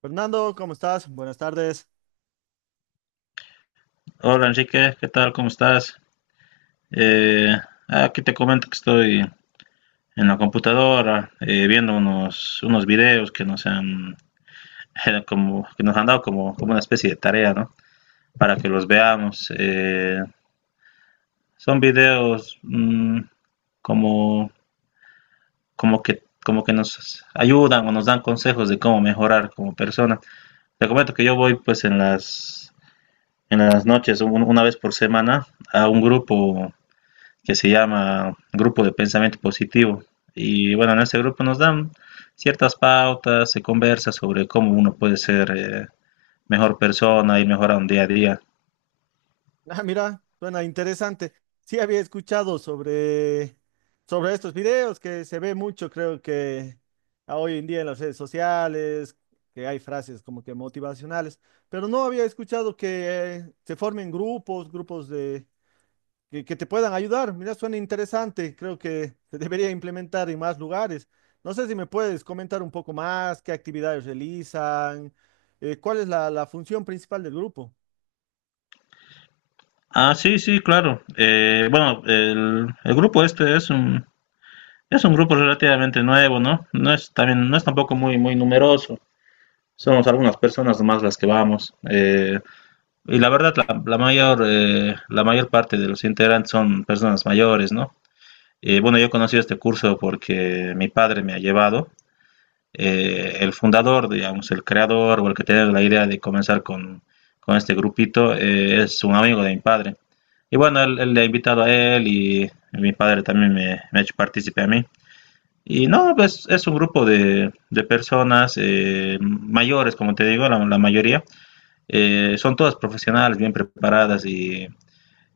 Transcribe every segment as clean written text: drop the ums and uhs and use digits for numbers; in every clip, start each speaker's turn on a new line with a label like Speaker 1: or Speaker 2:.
Speaker 1: Fernando, ¿cómo estás? Buenas tardes.
Speaker 2: Hola Enrique, ¿qué tal? ¿Cómo estás? Eh, Aquí te comento que estoy en la computadora viendo unos videos que nos han, que nos han dado como una especie de tarea, ¿no? Para que los veamos. Son videos como, como que nos ayudan o nos dan consejos de cómo mejorar como persona. Te comento que yo voy pues en en las noches, una vez por semana, a un grupo que se llama Grupo de Pensamiento Positivo. Y bueno, en este grupo nos dan ciertas pautas, se conversa sobre cómo uno puede ser mejor persona y mejorar un día a día.
Speaker 1: Ah, mira, suena interesante. Sí había escuchado sobre, sobre estos videos que se ve mucho, creo que a hoy en día en las redes sociales, que hay frases como que motivacionales, pero no había escuchado que se formen grupos, grupos de que te puedan ayudar. Mira, suena interesante. Creo que se debería implementar en más lugares. No sé si me puedes comentar un poco más, qué actividades realizan, cuál es la función principal del grupo.
Speaker 2: Ah, sí, sí, claro. Bueno, el grupo este es es un grupo relativamente nuevo, ¿no? No es, también, no es tampoco muy numeroso. Somos algunas personas más las que vamos. Y la verdad, la mayor parte de los integrantes son personas mayores, ¿no? Bueno, yo he conocido este curso porque mi padre me ha llevado. El fundador, digamos, el creador o el que tiene la idea de comenzar con este grupito es un amigo de mi padre. Y bueno, él le ha invitado a él y mi padre también me ha hecho partícipe a mí. Y no, pues es un grupo de personas mayores, como te digo, la mayoría. Son todas profesionales, bien preparadas y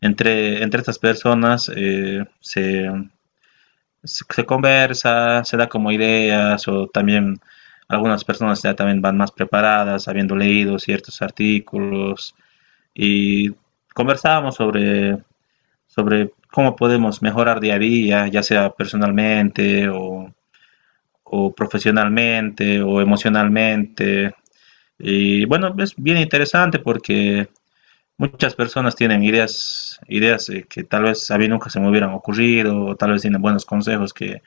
Speaker 2: entre estas personas se conversa, se da como ideas o también algunas personas ya también van más preparadas, habiendo leído ciertos artículos y conversábamos sobre cómo podemos mejorar día a día, ya sea personalmente o profesionalmente o emocionalmente. Y bueno, es bien interesante porque muchas personas tienen ideas, que tal vez a mí nunca se me hubieran ocurrido, o tal vez tienen buenos consejos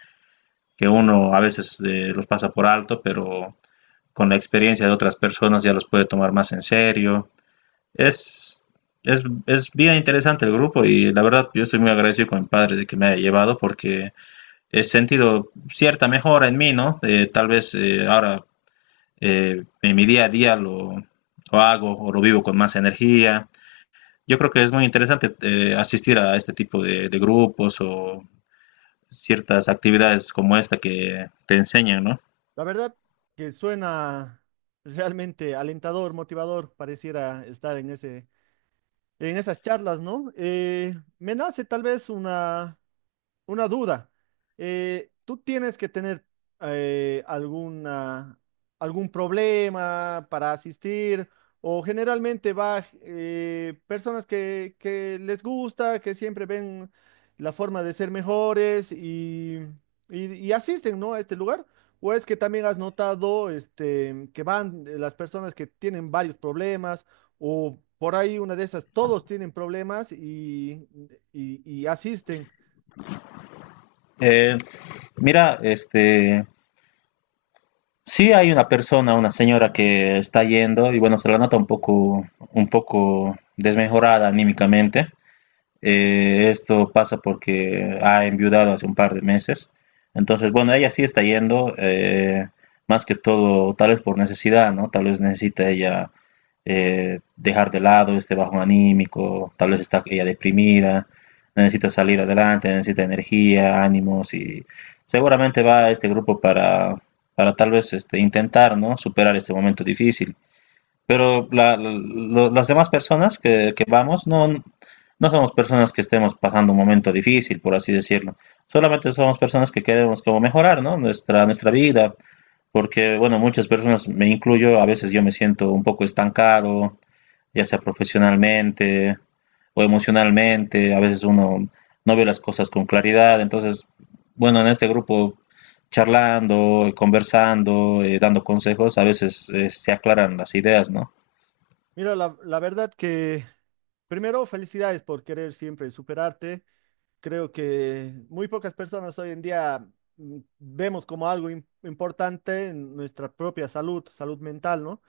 Speaker 2: que uno a veces los pasa por alto, pero con la experiencia de otras personas ya los puede tomar más en serio. Es, es bien interesante el grupo y la verdad yo estoy muy agradecido con mi padre de que me haya llevado porque he sentido cierta mejora en mí, ¿no? Tal vez ahora en mi día a día hago o lo vivo con más energía. Yo creo que es muy interesante asistir a este tipo de grupos o ciertas actividades como esta que te enseñan, ¿no?
Speaker 1: La verdad que suena realmente alentador, motivador, pareciera estar en ese, en esas charlas, ¿no? Me nace tal vez una duda. ¿Tú tienes que tener alguna, algún problema para asistir? ¿O generalmente va personas que les gusta, que siempre ven la forma de ser mejores y asisten, ¿no? a este lugar? ¿O es que también has notado este, que van las personas que tienen varios problemas o por ahí una de esas, todos tienen problemas y asisten?
Speaker 2: Eh, Mira, este, sí hay una persona, una señora que está yendo y bueno, se la nota un poco desmejorada anímicamente. Esto pasa porque ha enviudado hace un par de meses. Entonces, bueno, ella sí está yendo, más que todo, tal vez por necesidad, ¿no? Tal vez necesita ella dejar de lado este bajón anímico, tal vez está ella deprimida, necesita salir adelante, necesita energía, ánimos y seguramente va a este grupo para tal vez este, intentar, ¿no? Superar este momento difícil. Pero las demás personas que vamos no, no somos personas que estemos pasando un momento difícil, por así decirlo. Solamente somos personas que queremos como mejorar, ¿no? Nuestra vida. Porque, bueno, muchas personas, me incluyo, a veces yo me siento un poco estancado, ya sea profesionalmente o emocionalmente. A veces uno no ve las cosas con claridad. Entonces, bueno, en este grupo charlando, conversando, dando consejos, a veces se aclaran las ideas, ¿no?
Speaker 1: Mira, la verdad que primero felicidades por querer siempre superarte. Creo que muy pocas personas hoy en día vemos como algo importante en nuestra propia salud, salud mental, ¿no?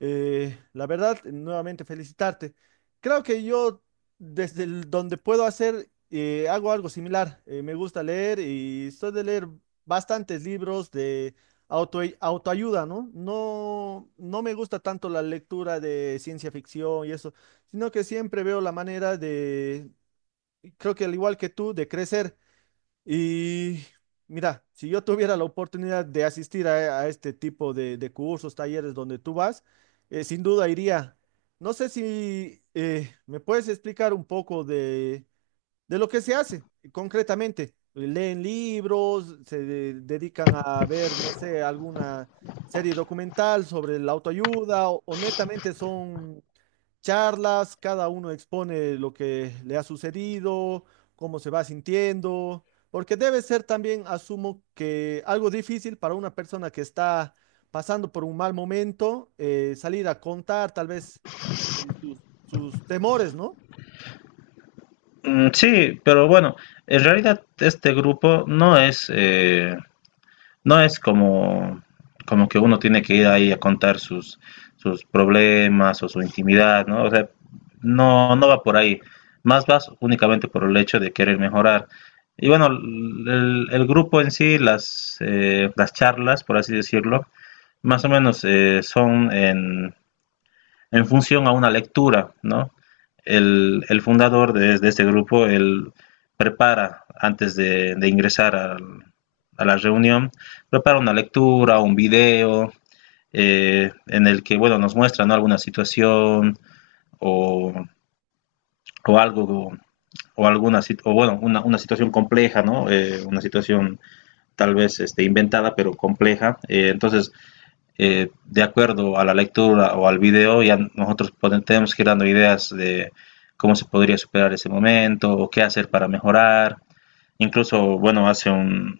Speaker 1: La verdad, nuevamente felicitarte. Creo que yo, donde puedo hacer, hago algo similar. Me gusta leer y soy de leer bastantes libros de autoayuda, ¿no? No, no me gusta tanto la lectura de ciencia ficción y eso, sino que siempre veo la manera de, creo que al igual que tú, de crecer. Y mira, si yo tuviera la oportunidad de asistir a este tipo de cursos, talleres donde tú vas, sin duda iría. No sé si me puedes explicar un poco de lo que se hace concretamente. Leen libros, dedican a ver, no sé, alguna serie documental sobre la autoayuda o netamente son charlas, cada uno expone lo que le ha sucedido, cómo se va sintiendo, porque debe ser también, asumo, que algo difícil para una persona que está pasando por un mal momento, salir a contar tal vez sus temores, ¿no?
Speaker 2: Mm, sí, pero bueno, en realidad este grupo no es, no es como, como que uno tiene que ir ahí a contar sus problemas o su intimidad, ¿no? O sea, no, no va por ahí. Más vas únicamente por el hecho de querer mejorar. Y bueno, el grupo en sí, las charlas, por así decirlo, más o menos son en función a una lectura, ¿no? El fundador este grupo, él prepara, antes de ingresar a la reunión, prepara una lectura, un video, en el que, bueno, nos muestra, ¿no?, alguna situación o, o algo, o alguna, o bueno, una situación compleja, ¿no? Una situación tal vez este, inventada, pero compleja. Entonces, de acuerdo a la lectura o al video, ya nosotros podemos, tenemos que ir dando ideas de cómo se podría superar ese momento o qué hacer para mejorar. Incluso, bueno,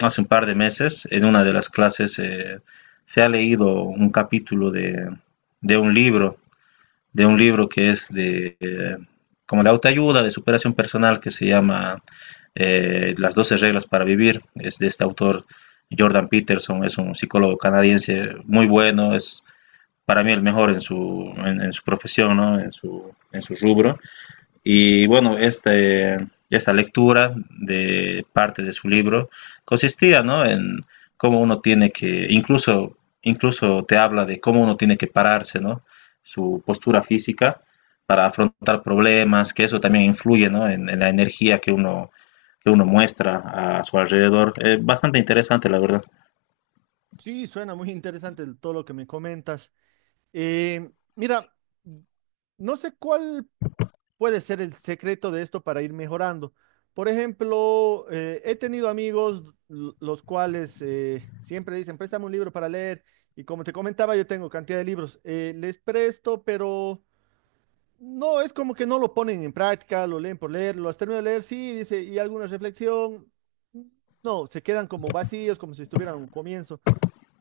Speaker 2: hace un par de meses en una de las clases se ha leído un capítulo de un libro que es de, como de autoayuda, de superación personal, que se llama Las doce reglas para vivir. Es de este autor Jordan Peterson, es un psicólogo canadiense muy bueno, es para mí el mejor en en su profesión, ¿no?, en su rubro. Y bueno, este, esta lectura de parte de su libro consistía, ¿no?, en cómo uno tiene que, incluso, incluso te habla de cómo uno tiene que pararse, ¿no? Su postura física para afrontar problemas, que eso también influye, ¿no?, en, la energía que que uno muestra a su alrededor. Bastante interesante, la verdad.
Speaker 1: Sí, suena muy interesante todo lo que me comentas. Mira, no sé cuál puede ser el secreto de esto para ir mejorando. Por ejemplo, he tenido amigos los cuales siempre dicen, préstame un libro para leer. Y como te comentaba, yo tengo cantidad de libros. Les presto, pero no, es como que no lo ponen en práctica, lo leen por leer, lo has terminado de leer, sí, dice, y alguna reflexión. No, se quedan como vacíos, como si estuvieran a un comienzo.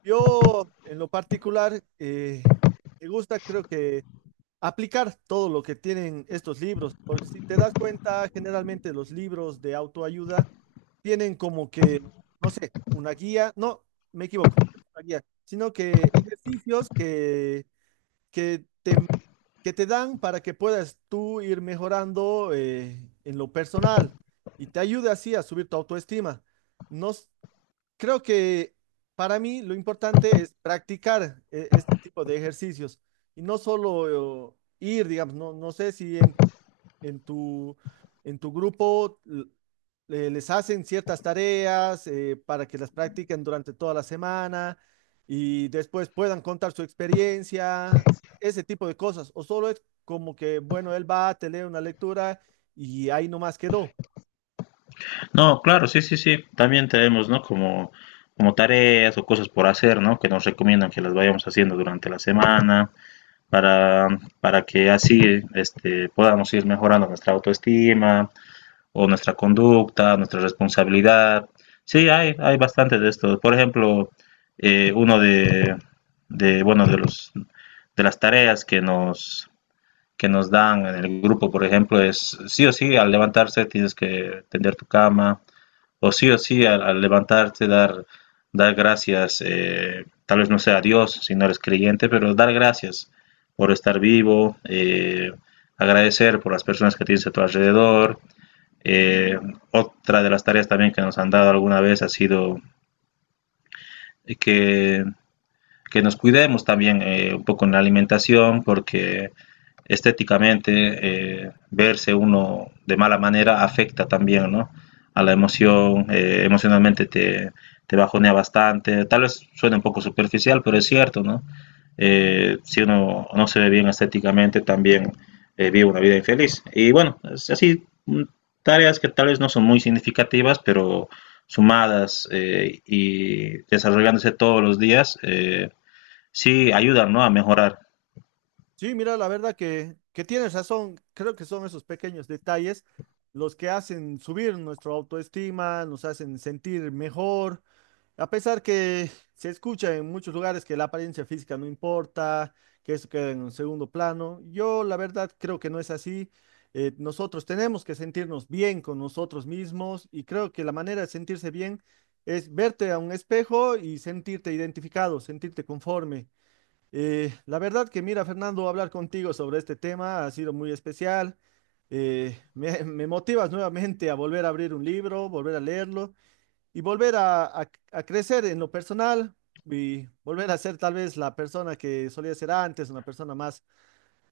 Speaker 1: Yo, en lo particular, me gusta, creo que aplicar todo lo que tienen estos libros, porque si te das cuenta, generalmente los libros de autoayuda tienen como que, no sé, una guía, no, me equivoco, una guía, sino que ejercicios que te, que te dan para que puedas tú ir mejorando en lo personal y te ayude así a subir tu autoestima. No, s- Creo que para mí lo importante es practicar este tipo de ejercicios y no solo ir, digamos, no, no sé si en, en tu, en tu grupo les hacen ciertas tareas para que las practiquen durante toda la semana y después puedan contar su experiencia, ese tipo de cosas, o solo es como que, bueno, él va, te lee una lectura y ahí nomás quedó.
Speaker 2: No, claro, sí, sí, sí. También tenemos, ¿no?, como, como tareas o cosas por hacer, ¿no?, que nos recomiendan que las vayamos haciendo durante la semana. para, para que así este, podamos ir mejorando nuestra autoestima o nuestra conducta, nuestra responsabilidad. Hay bastantes de estos. Por ejemplo, uno de, bueno, de las tareas que nos dan en el grupo, por ejemplo, es sí o sí, al levantarse tienes que tender tu cama, o sí, al levantarte, dar gracias, tal vez no sea a Dios si no eres creyente, pero dar gracias por estar vivo, agradecer por las personas que tienes a tu alrededor. Eh, Otra de las tareas también que nos han dado alguna vez ha sido que que nos cuidemos también un poco en la alimentación, porque estéticamente verse uno de mala manera afecta también, ¿no?, a la emoción, emocionalmente te bajonea bastante. Tal vez suene un poco superficial, pero es cierto, ¿no? Si uno no se ve bien estéticamente, también vive una vida infeliz. Y bueno, es así, tareas que tal vez no son muy significativas, pero sumadas y desarrollándose todos los días, sí, ayudan, ¿no?, a mejorar.
Speaker 1: Sí, mira, la verdad que tienes razón. Creo que son esos pequeños detalles los que hacen subir nuestra autoestima, nos hacen sentir mejor. A pesar que se escucha en muchos lugares que la apariencia física no importa, que eso queda en un segundo plano, yo la verdad creo que no es así. Nosotros tenemos que sentirnos bien con nosotros mismos y creo que la manera de sentirse bien es verte a un espejo y sentirte identificado, sentirte conforme. La verdad que mira, Fernando, hablar contigo sobre este tema ha sido muy especial. Me motivas nuevamente a volver a abrir un libro, volver a leerlo y volver a, a crecer en lo personal y volver a ser tal vez la persona que solía ser antes, una persona más,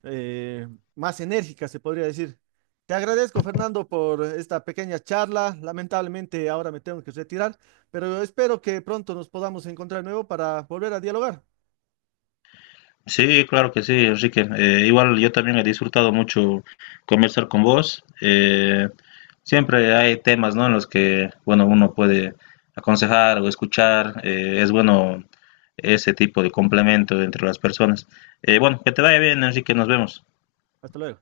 Speaker 1: eh, más enérgica, se podría decir. Te agradezco, Fernando, por esta pequeña charla. Lamentablemente ahora me tengo que retirar, pero espero que pronto nos podamos encontrar de nuevo para volver a dialogar.
Speaker 2: Sí, claro que sí, Enrique. Igual yo también he disfrutado mucho conversar con vos. Siempre hay temas, ¿no?, en los que, bueno, uno puede aconsejar o escuchar. Es bueno ese tipo de complemento entre las personas. Bueno, que te vaya bien, Enrique. Nos vemos.
Speaker 1: Hasta luego.